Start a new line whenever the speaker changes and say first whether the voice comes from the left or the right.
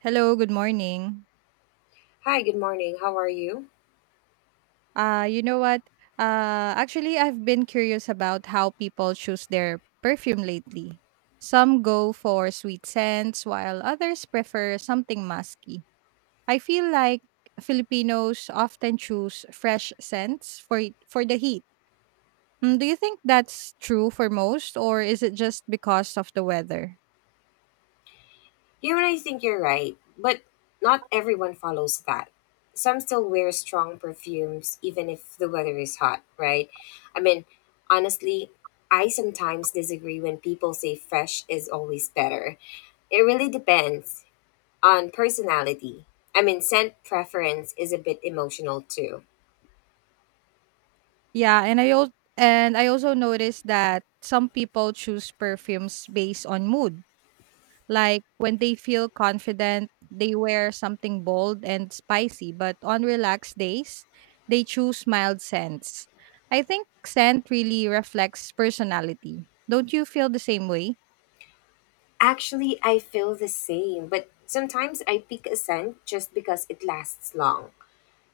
right: Hello, good morning.
left: Hi, good morning. How are you?
right: You know what? Actually, I've been curious about how people choose their perfume lately. Some go for sweet scents, while others prefer something musky. I feel like Filipinos often choose fresh scents for the heat. Mm, do you think that's true for most, or is it just because of the weather?
left: You and I think you're right, but not everyone follows that. Some still wear strong perfumes even if the weather is hot, right? I mean, honestly, I sometimes disagree when people say fresh is always better. It really depends on personality. I mean, scent preference is a bit emotional too.
right: Yeah, and I also noticed that some people choose perfumes based on mood. Like when they feel confident, they wear something bold and spicy, but on relaxed days, they choose mild scents. I think scent really reflects personality. Don't you feel the same way?
left: Actually, I feel the same, but sometimes I pick a scent just because it lasts long.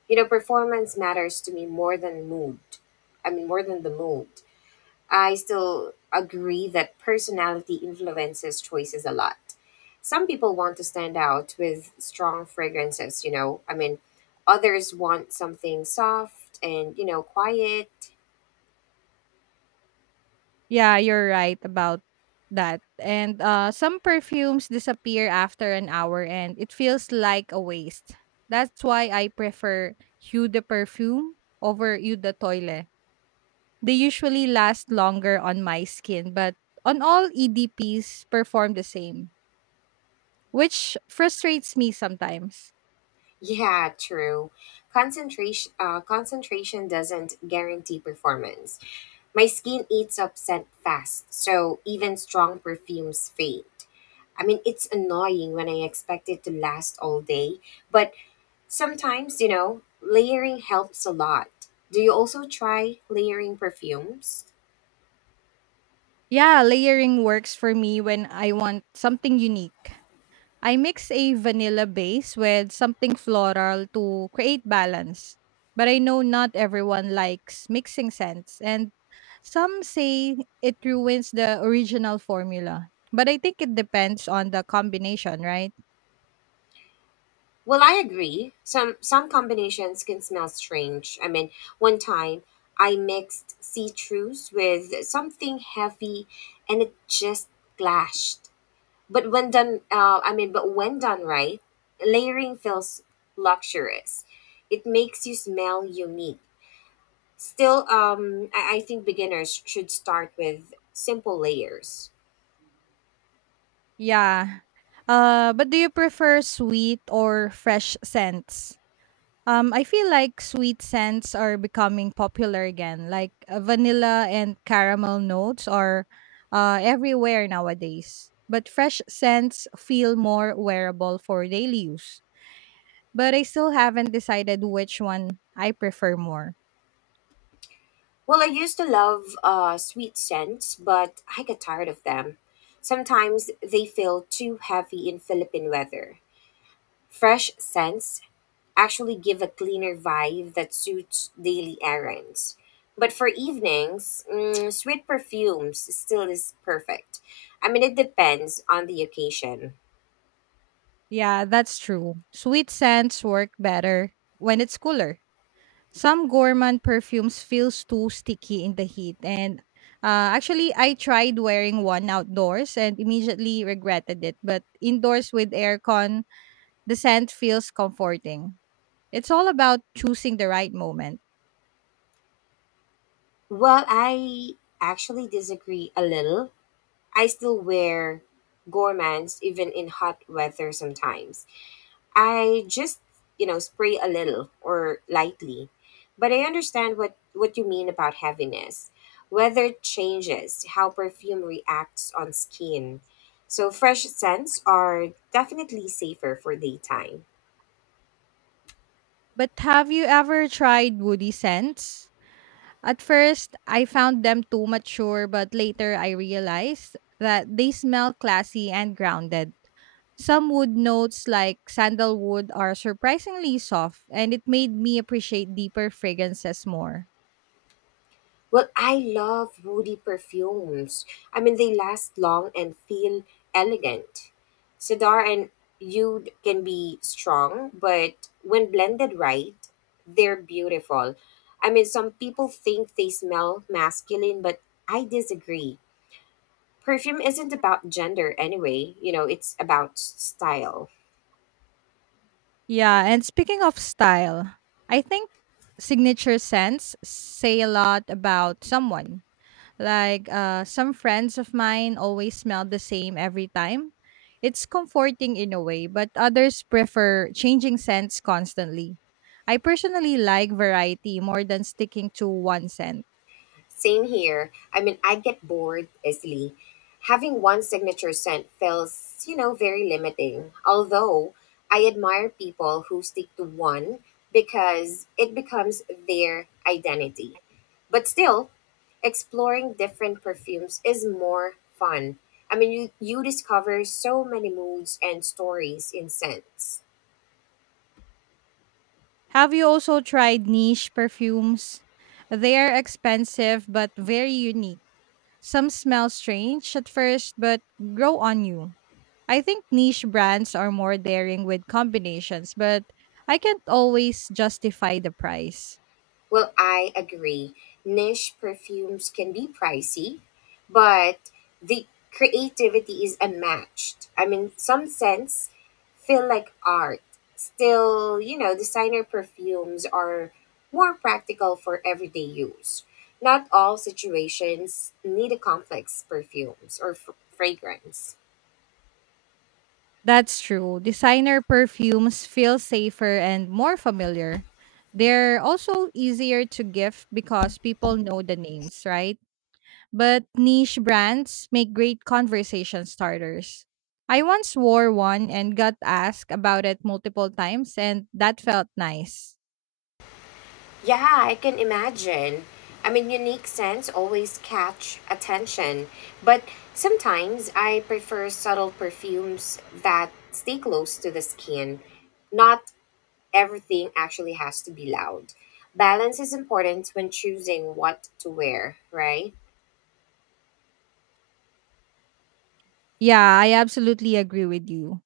left: You know, performance matters to me more than mood. More than the mood, I still agree that personality influences choices a lot. Some people want to stand out with strong fragrances, you know, others want something soft and, you know, quiet.
right: Yeah, you're right about that. And some perfumes disappear after an hour and it feels like a waste. That's why I prefer Eau de Perfume over Eau de Toile. They usually last longer on my skin, but on all EDPs perform the same, which frustrates me sometimes.
left: Yeah, true. Concentration doesn't guarantee performance. My skin eats up scent fast, so even strong perfumes fade. I mean, it's annoying when I expect it to last all day, but sometimes, you know, layering helps a lot. Do you also try layering perfumes?
right: Yeah, layering works for me when I want something unique. I mix a vanilla base with something floral to create balance. But I know not everyone likes mixing scents, and some say it ruins the original formula. But I think it depends on the combination, right?
left: Well, I agree. Some combinations can smell strange. I mean, one time I mixed citrus with something heavy and it just clashed. But when done right, layering feels luxurious. It makes you smell unique. Still, I think beginners should start with simple layers.
right: Yeah. But do you prefer sweet or fresh scents? I feel like sweet scents are becoming popular again, like vanilla and caramel notes are everywhere nowadays. But fresh scents feel more wearable for daily use. But I still haven't decided which one I prefer more.
left: Well, I used to love sweet scents, but I got tired of them. Sometimes they feel too heavy in Philippine weather. Fresh scents actually give a cleaner vibe that suits daily errands. But for evenings, sweet perfumes still is perfect. I mean, it depends on the occasion.
right: Yeah, that's true. Sweet scents work better when it's cooler. Some gourmand perfumes feels too sticky in the heat and actually I tried wearing one outdoors and immediately regretted it, but indoors with aircon, the scent feels comforting. It's all about choosing the right moment.
left: Well, I actually disagree a little. I still wear gourmands even in hot weather sometimes. I just, you know, spray a little or lightly. But I understand what you mean about heaviness. Weather changes how perfume reacts on skin. So fresh scents are definitely safer for daytime.
right: But have you ever tried woody scents? At first, I found them too mature, but later I realized that they smell classy and grounded. Some wood notes like sandalwood are surprisingly soft, and it made me appreciate deeper fragrances more.
left: Well, I love woody perfumes. I mean, they last long and feel elegant. Cedar and oud can be strong, but when blended right, they're beautiful. I mean, some people think they smell masculine, but I disagree. Perfume isn't about gender anyway, you know, it's about style.
right: Yeah, and speaking of style, I think signature scents say a lot about someone. Like some friends of mine always smell the same every time. It's comforting in a way, but others prefer changing scents constantly. I personally like variety more than sticking to one scent.
left: Same here. I mean, I get bored easily. Having one signature scent feels, you know, very limiting. Although I admire people who stick to one because it becomes their identity. But still, exploring different perfumes is more fun. I mean, you discover so many moods and stories in scents.
right: Have you also tried niche perfumes? They are expensive but very unique. Some smell strange at first but grow on you. I think niche brands are more daring with combinations, but I can't always justify the price.
left: Well, I agree. Niche perfumes can be pricey, but the creativity is unmatched. I mean, some scents feel like art. Still, you know, designer perfumes are more practical for everyday use. Not all situations need a complex perfumes or fragrance.
right: That's true. Designer perfumes feel safer and more familiar. They're also easier to gift because people know the names, right? But niche brands make great conversation starters. I once wore one and got asked about it multiple times, and that felt nice.
left: Yeah, I can imagine. I mean, unique scents always catch attention, but sometimes I prefer subtle perfumes that stay close to the skin. Not everything actually has to be loud. Balance is important when choosing what to wear, right?
right: Yeah, I absolutely agree with you.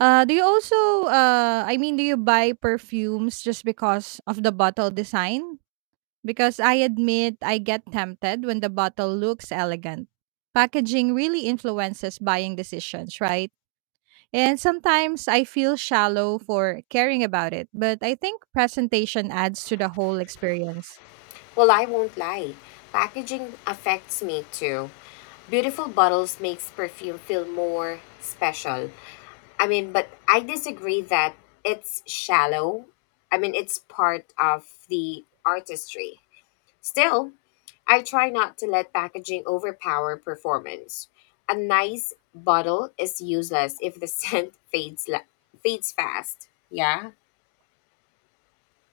right: Uh, do you also, I mean, do you buy perfumes just because of the bottle design? Because I admit I get tempted when the bottle looks elegant. Packaging really influences buying decisions, right? And sometimes I feel shallow for caring about it, but I think presentation adds to the whole experience.
left: Well, I won't lie. Packaging affects me too. Beautiful bottles makes perfume feel more special. I mean, but I disagree that it's shallow. I mean, it's part of the artistry. Still, I try not to let packaging overpower performance. A nice bottle is useless if the scent fades fast. Yeah.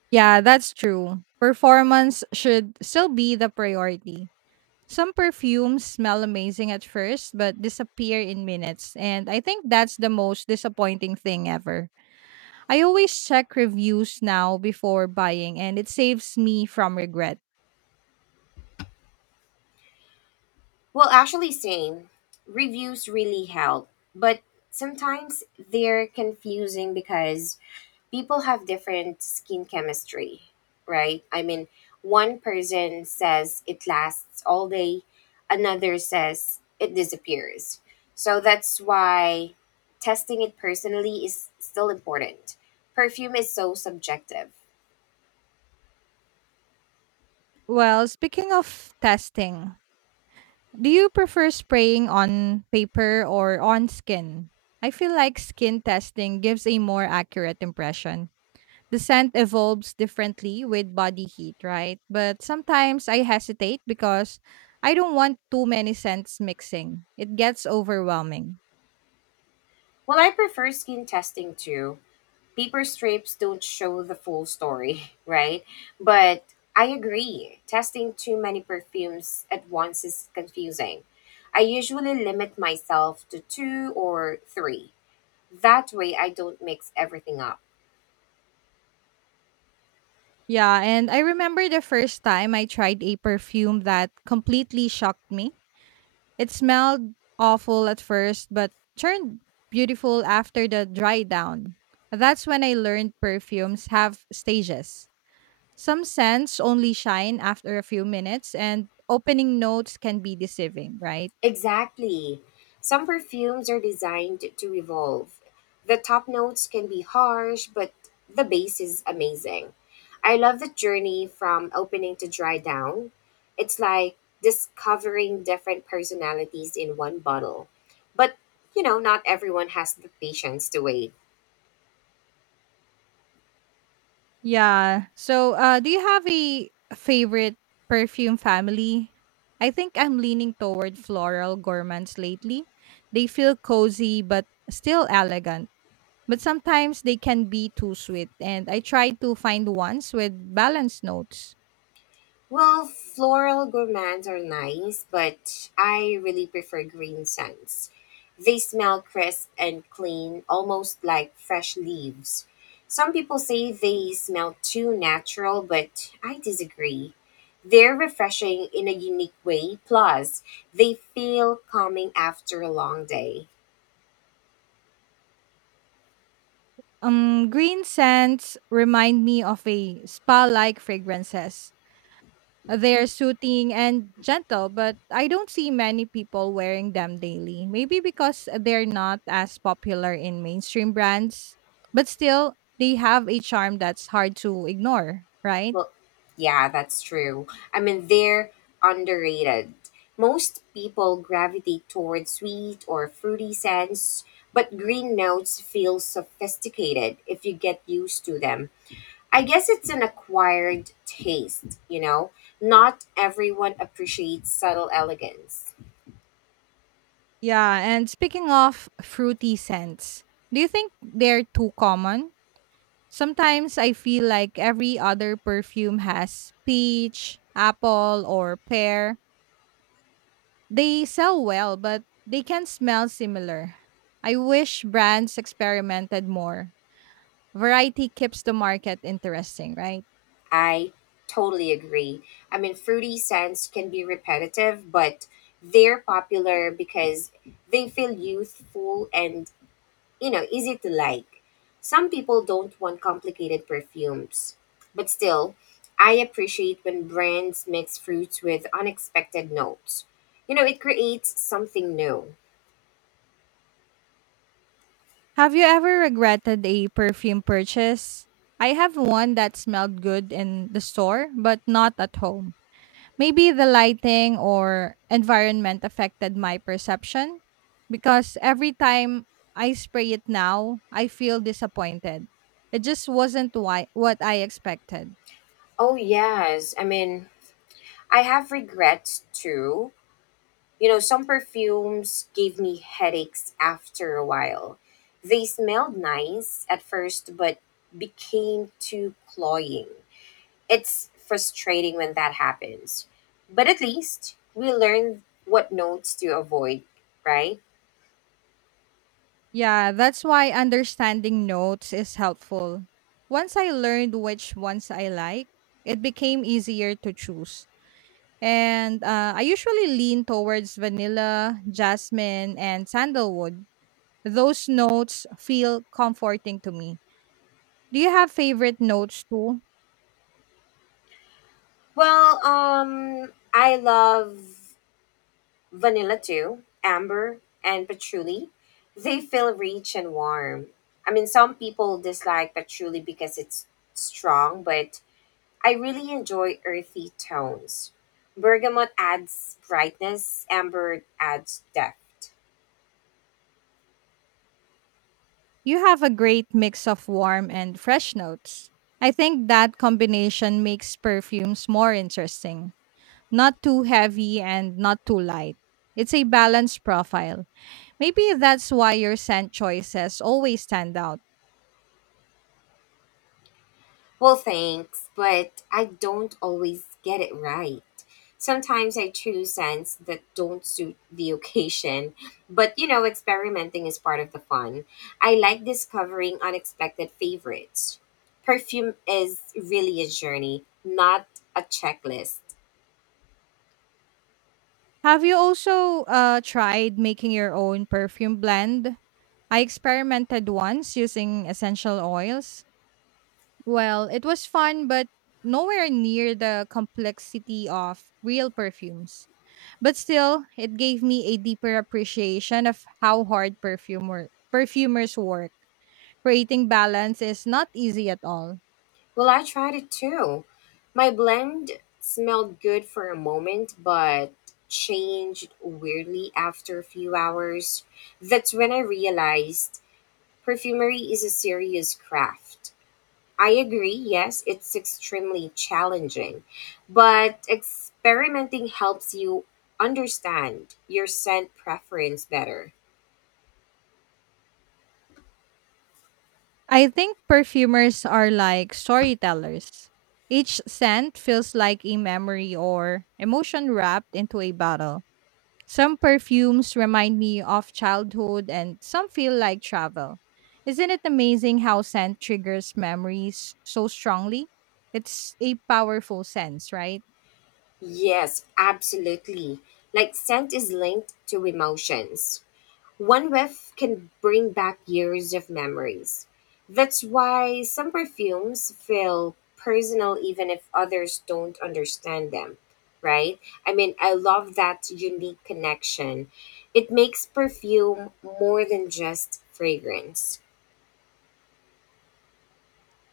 right: Yeah, that's true. Performance should still be the priority. Some perfumes smell amazing at first, but disappear in minutes. And I think that's the most disappointing thing ever. I always check reviews now before buying, and it saves me from regret.
left: Well, actually, same. Reviews really help, but sometimes they're confusing because people have different skin chemistry, right? I mean, one person says it lasts all day, another says it disappears. So that's why testing it personally is still important. Perfume is so subjective.
right: Well, speaking of testing, do you prefer spraying on paper or on skin? I feel like skin testing gives a more accurate impression. The scent evolves differently with body heat, right? But sometimes I hesitate because I don't want too many scents mixing. It gets overwhelming.
left: Well, I prefer skin testing too, paper strips don't show the full story, right? But I agree, testing too many perfumes at once is confusing. I usually limit myself to two or three. That way, I don't mix everything up.
right: Yeah, and I remember the first time I tried a perfume that completely shocked me. It smelled awful at first, but turned beautiful after the dry down. That's when I learned perfumes have stages. Some scents only shine after a few minutes, and opening notes can be deceiving, right?
left: Exactly. Some perfumes are designed to revolve. The top notes can be harsh, but the base is amazing. I love the journey from opening to dry down. It's like discovering different personalities in one bottle. But, you know, not everyone has the patience to wait.
right: Yeah. So, do you have a favorite perfume family? I think I'm leaning toward floral gourmands lately. They feel cozy but still elegant, but sometimes they can be too sweet. And I try to find ones with balanced notes.
left: Well, floral gourmands are nice, but I really prefer green scents. They smell crisp and clean, almost like fresh leaves. Some people say they smell too natural, but I disagree. They're refreshing in a unique way, plus, they feel calming after a long day.
right: Green scents remind me of a spa-like fragrances. They are soothing and gentle, but I don't see many people wearing them daily. Maybe because they're not as popular in mainstream brands, but still, they have a charm that's hard to ignore, right?
left: Well, yeah, that's true. I mean, they're underrated. Most people gravitate towards sweet or fruity scents, but green notes feel sophisticated if you get used to them. I guess it's an acquired taste, you know? Not everyone appreciates subtle elegance.
right: Yeah, and speaking of fruity scents, do you think they're too common? Sometimes I feel like every other perfume has peach, apple, or pear. They sell well, but they can smell similar. I wish brands experimented more. Variety keeps the market interesting, right?
left: I totally agree. I mean, fruity scents can be repetitive, but they're popular because they feel youthful and, you know, easy to like. Some people don't want complicated perfumes. But still, I appreciate when brands mix fruits with unexpected notes. You know, it creates something new.
right: Have you ever regretted a perfume purchase? I have one that smelled good in the store, but not at home. Maybe the lighting or environment affected my perception because every time I spray it now, I feel disappointed. It just wasn't what I expected.
left: Oh, yes. I mean, I have regrets too. You know, some perfumes gave me headaches after a while. They smelled nice at first, but became too cloying. It's frustrating when that happens. But at least we learn what notes to avoid, right?
right: Yeah, that's why understanding notes is helpful. Once I learned which ones I like, it became easier to choose. And I usually lean towards vanilla, jasmine, and sandalwood. Those notes feel comforting to me. Do you have favorite notes too?
left: Well, I love vanilla too, amber and patchouli. They feel rich and warm. I mean, some people dislike patchouli because it's strong, but I really enjoy earthy tones. Bergamot adds brightness, amber adds depth.
right: You have a great mix of warm and fresh notes. I think that combination makes perfumes more interesting. Not too heavy and not too light. It's a balanced profile. Maybe that's why your scent choices always stand out.
left: Well, thanks, but I don't always get it right. Sometimes I choose scents that don't suit the occasion, but you know, experimenting is part of the fun. I like discovering unexpected favorites. Perfume is really a journey, not a checklist.
right: Have you also tried making your own perfume blend? I experimented once using essential oils. Well, it was fun, but nowhere near the complexity of real perfumes. But still, it gave me a deeper appreciation of how hard perfumers work. Creating balance is not easy at all.
left: Well, I tried it too. My blend smelled good for a moment, but changed weirdly after a few hours. That's when I realized perfumery is a serious craft. I agree, yes, it's extremely challenging, but experimenting helps you understand your scent preference better.
right: I think perfumers are like storytellers. Each scent feels like a memory or emotion wrapped into a bottle. Some perfumes remind me of childhood and some feel like travel. Isn't it amazing how scent triggers memories so strongly? It's a powerful sense, right?
left: Yes, absolutely. Like scent is linked to emotions. One whiff can bring back years of memories. That's why some perfumes feel personal even if others don't understand them, right? I mean, I love that unique connection. It makes perfume more than just fragrance.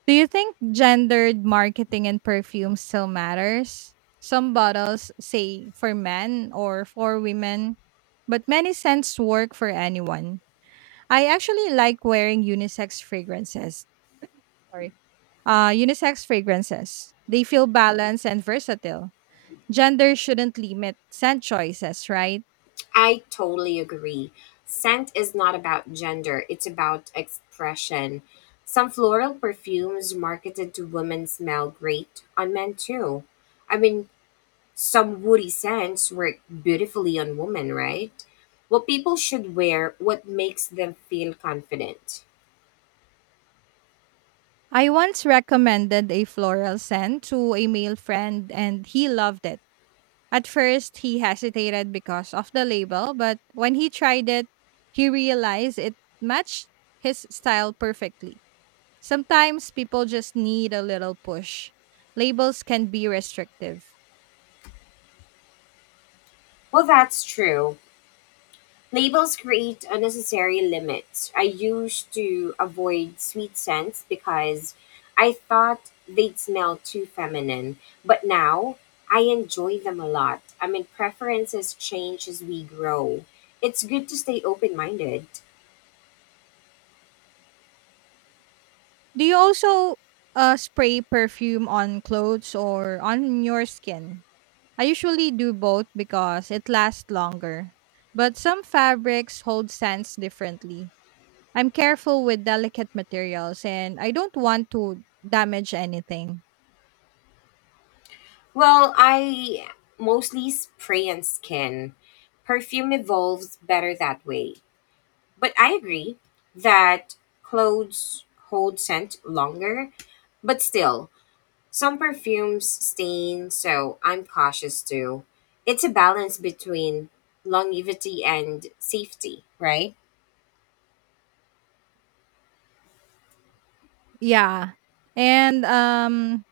right: Do you think gendered marketing in perfume still matters? Some bottles say for men or for women, but many scents work for anyone. I actually like wearing unisex fragrances. Sorry. Unisex fragrances. They feel balanced and versatile. Gender shouldn't limit scent choices, right?
left: I totally agree. Scent is not about gender, it's about expression. Some floral perfumes marketed to women smell great on men too. I mean, some woody scents work beautifully on women, right? Well, people should wear what makes them feel confident.
right: I once recommended a floral scent to a male friend and he loved it. At first, he hesitated because of the label, but when he tried it, he realized it matched his style perfectly. Sometimes people just need a little push. Labels can be restrictive.
left: Well, that's true. Labels create unnecessary limits. I used to avoid sweet scents because I thought they'd smell too feminine, but now I enjoy them a lot. I mean, preferences change as we grow. It's good to stay open minded.
right: Do you also spray perfume on clothes or on your skin? I usually do both because it lasts longer. But some fabrics hold scents differently. I'm careful with delicate materials and I don't want to damage anything.
left: Well, I mostly spray and skin. Perfume evolves better that way. But I agree that clothes hold scent longer. But still, some perfumes stain, so I'm cautious too. It's a balance between longevity and safety, right?
right: Yeah. And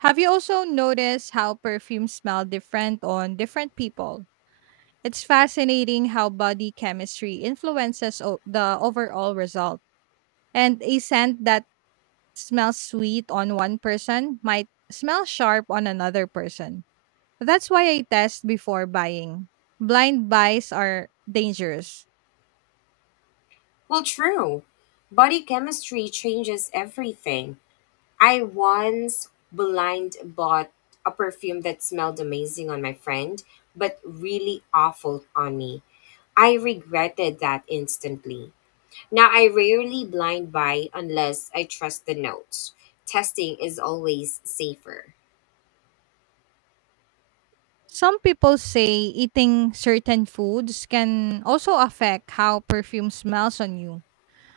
right: have you also noticed how perfumes smell different on different people? It's fascinating how body chemistry influences the overall result. And a scent that smells sweet on one person might smell sharp on another person. That's why I test before buying. Blind buys are dangerous.
left: Well, true. Body chemistry changes everything. I once blind bought a perfume that smelled amazing on my friend, but really awful on me. I regretted that instantly. Now I rarely blind buy unless I trust the notes. Testing is always safer.
right: Some people say eating certain foods can also affect how perfume smells on you.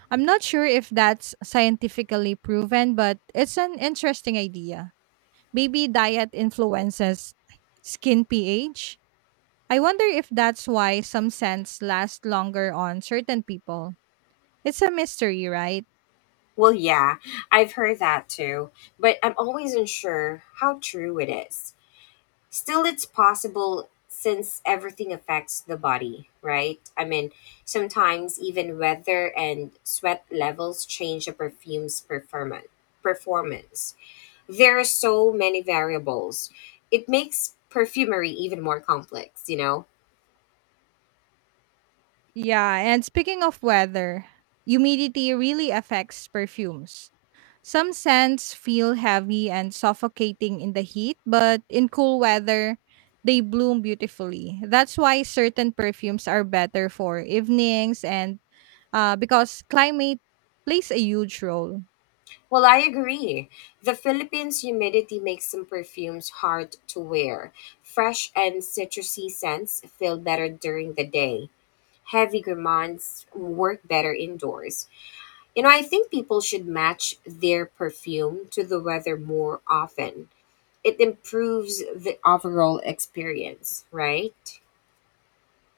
right: I'm not sure if that's scientifically proven, but it's an interesting idea. Maybe diet influences skin pH. I wonder if that's why some scents last longer on certain people. It's a mystery, right?
left: Well, yeah, I've heard that too, but I'm always unsure how true it is. Still, it's possible since everything affects the body, right? I mean, sometimes even weather and sweat levels change a perfume's performance. There are so many variables. It makes perfumery even more complex, you know.
right: Yeah, and speaking of weather, humidity really affects perfumes. Some scents feel heavy and suffocating in the heat, but in cool weather, they bloom beautifully. That's why certain perfumes are better for evenings and because climate plays a huge role.
left: Well, I agree, the Philippines humidity makes some perfumes hard to wear. Fresh and citrusy scents feel better during the day. Heavy gourmands work better indoors. You know, I think people should match their perfume to the weather more often. It improves the overall experience, right?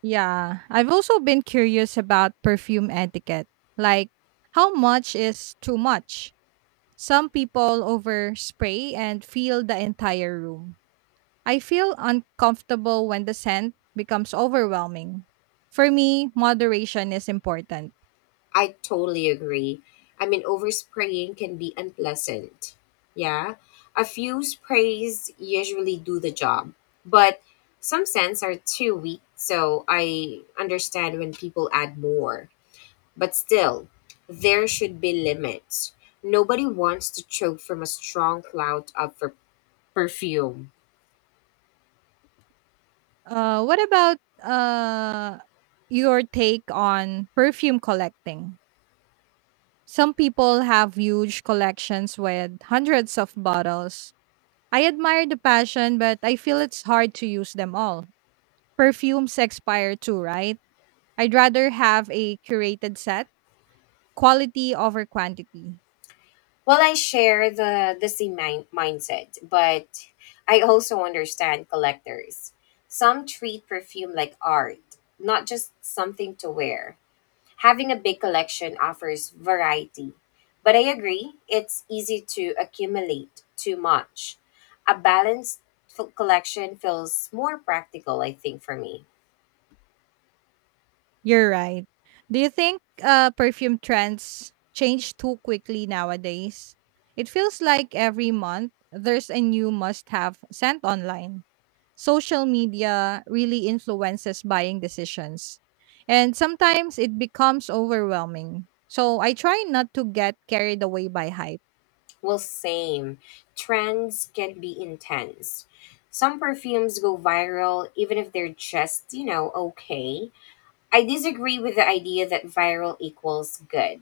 right: Yeah, I've also been curious about perfume etiquette. Like, how much is too much? Some people overspray and fill the entire room. I feel uncomfortable when the scent becomes overwhelming. For me, moderation is important.
left: I totally agree. I mean, overspraying can be unpleasant. Yeah. A few sprays usually do the job, but some scents are too weak, so I understand when people add more. But still, there should be limits. Nobody wants to choke from a strong cloud of perfume.
right: What about your take on perfume collecting? Some people have huge collections with hundreds of bottles. I admire the passion, but I feel it's hard to use them all. Perfumes expire too, right? I'd rather have a curated set, quality over quantity.
left: Well, I share the mindset, but I also understand collectors. Some treat perfume like art, not just something to wear. Having a big collection offers variety, but I agree it's easy to accumulate too much. A balanced collection feels more practical, I think, for me.
right: You're right. Do you think perfume trends change too quickly nowadays? It feels like every month there's a new must have scent online. Social media really influences buying decisions, and sometimes it becomes overwhelming. So I try not to get carried away by hype.
left: Well, same. Trends can be intense. Some perfumes go viral even if they're just, you know, okay. I disagree with the idea that viral equals good.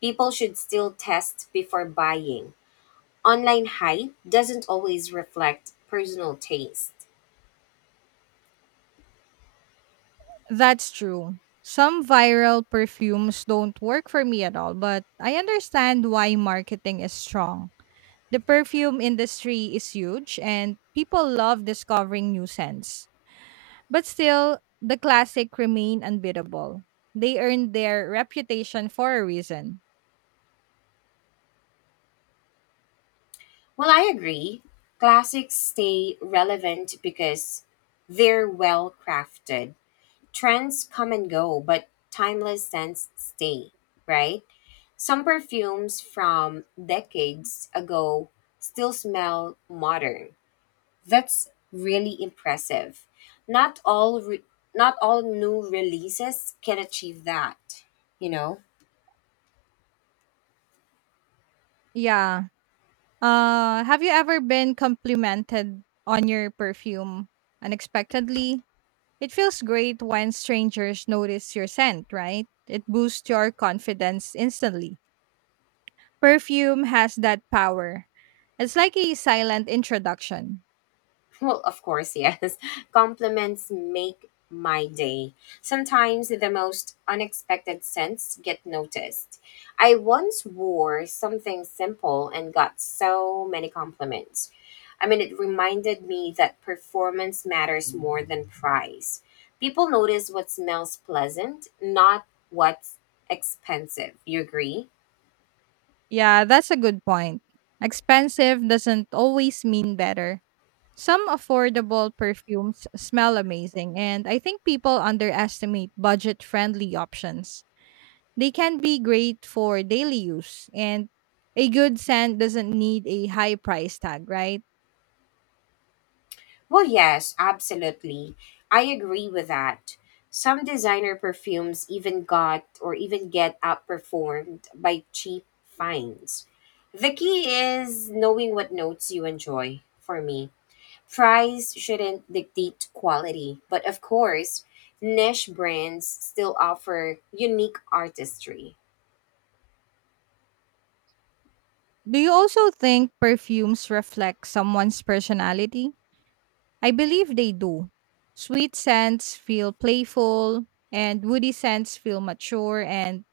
left: People should still test before buying. Online hype doesn't always reflect personal taste.
right: That's true. Some viral perfumes don't work for me at all, but I understand why marketing is strong. The perfume industry is huge and people love discovering new scents. But still, the classic remain unbeatable. They earned their reputation for a reason.
left: Well, I agree. Classics stay relevant because they're well crafted. Trends come and go, but timeless scents stay, right? Some perfumes from decades ago still smell modern. That's really impressive. Not all re- Not all new releases can achieve that, you know.
right: Yeah. Have you ever been complimented on your perfume unexpectedly? It feels great when strangers notice your scent, right? It boosts your confidence instantly. Perfume has that power. It's like a silent introduction.
left: Well, of course, yes. Compliments make my day. Sometimes the most unexpected scents get noticed. I once wore something simple and got so many compliments. I mean, it reminded me that performance matters more than price. People notice what smells pleasant, not what's expensive. You agree?
right: Yeah, that's a good point. Expensive doesn't always mean better. Some affordable perfumes smell amazing, and I think people underestimate budget friendly options. They can be great for daily use, and a good scent doesn't need a high price tag, right?
left: Well, yes, absolutely. I agree with that. Some designer perfumes even got or even get outperformed by cheap finds. The key is knowing what notes you enjoy for me. Price shouldn't dictate quality, but of course, niche brands still offer unique artistry.
right: Do you also think perfumes reflect someone's personality? I believe they do. Sweet scents feel playful, and woody scents feel mature and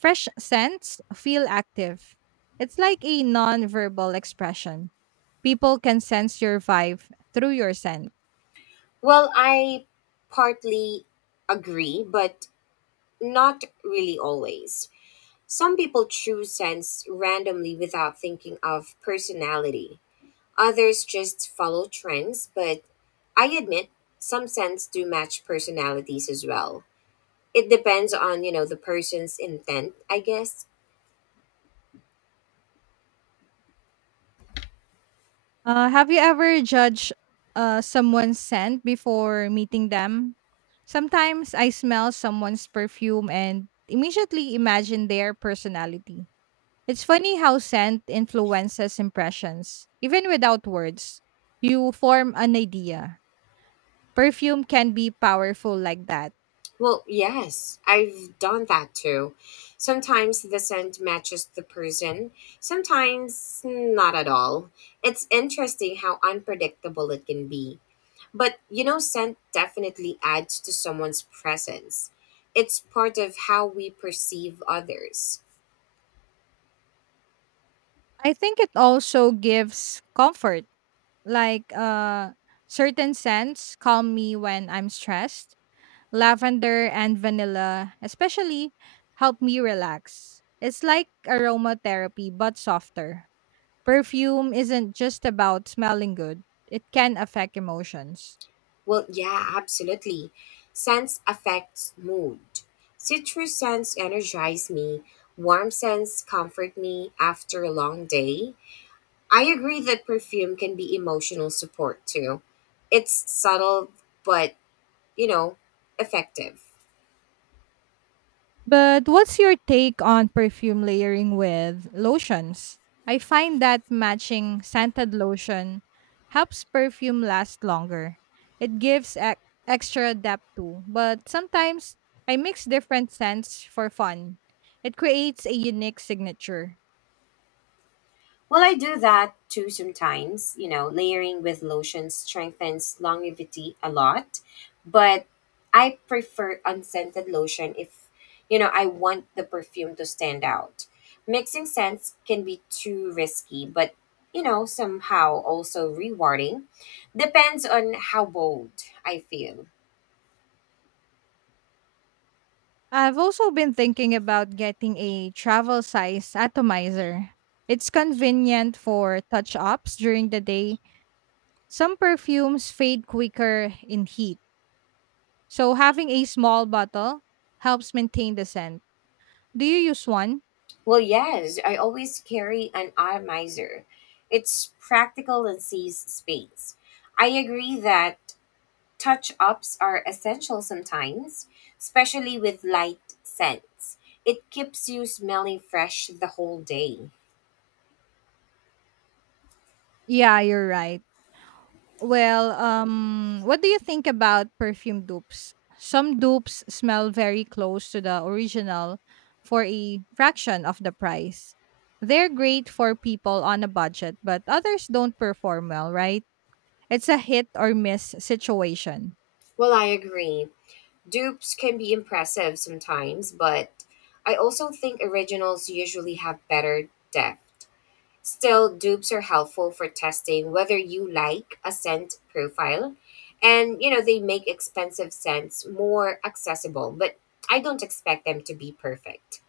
right: fresh scents feel active. It's like a non-verbal expression. People can sense your vibe through your scent.
left: Well, I partly agree, but not really always. Some people choose scents randomly without thinking of personality. Others just follow trends, but I admit some scents do match personalities as well. It depends on, you know, the person's intent, I guess.
right: Have you ever judged someone's scent before meeting them? Sometimes I smell someone's perfume and immediately imagine their personality. It's funny how scent influences impressions, even without words. You form an idea. Perfume can be powerful like that.
left: Well, yes, I've done that too. Sometimes the scent matches the person, sometimes not at all. It's interesting how unpredictable it can be. But you know, scent definitely adds to someone's presence. It's part of how we perceive others.
right: I think it also gives comfort, like certain scents calm me when I'm stressed. Lavender and vanilla, especially, help me relax. It's like aromatherapy, but softer. Perfume isn't just about smelling good, it can affect emotions.
left: Well, yeah, absolutely. Scents affects mood. Citrus scents energize me. Warm scents comfort me after a long day. I agree that perfume can be emotional support too. It's subtle, but you know, effective.
right: But what's your take on perfume layering with lotions? I find that matching scented lotion helps perfume last longer. It gives extra depth too, but sometimes I mix different scents for fun. It creates a unique signature.
left: Well, I do that too sometimes. You know, layering with lotion strengthens longevity a lot, but I prefer unscented lotion if, you know, I want the perfume to stand out. Mixing scents can be too risky, but, you know, somehow also rewarding. Depends on how bold I feel.
right: I've also been thinking about getting a travel size atomizer. It's convenient for touch ups during the day. Some perfumes fade quicker in heat, so having a small bottle helps maintain the scent. Do you use one?
left: Well, yes, I always carry an atomizer. It's practical and saves space. I agree that touch ups are essential sometimes, especially with light scents. It keeps you smelling fresh the whole day.
right: Yeah, you're right. Well, what do you think about perfume dupes? Some dupes smell very close to the original for a fraction of the price. They're great for people on a budget, but others don't perform well, right? It's a hit or miss situation.
left: Well, I agree. Dupes can be impressive sometimes, but I also think originals usually have better depth. Still, dupes are helpful for testing whether you like a scent profile. And, you know, they make expensive scents more accessible, but I don't expect them to be perfect.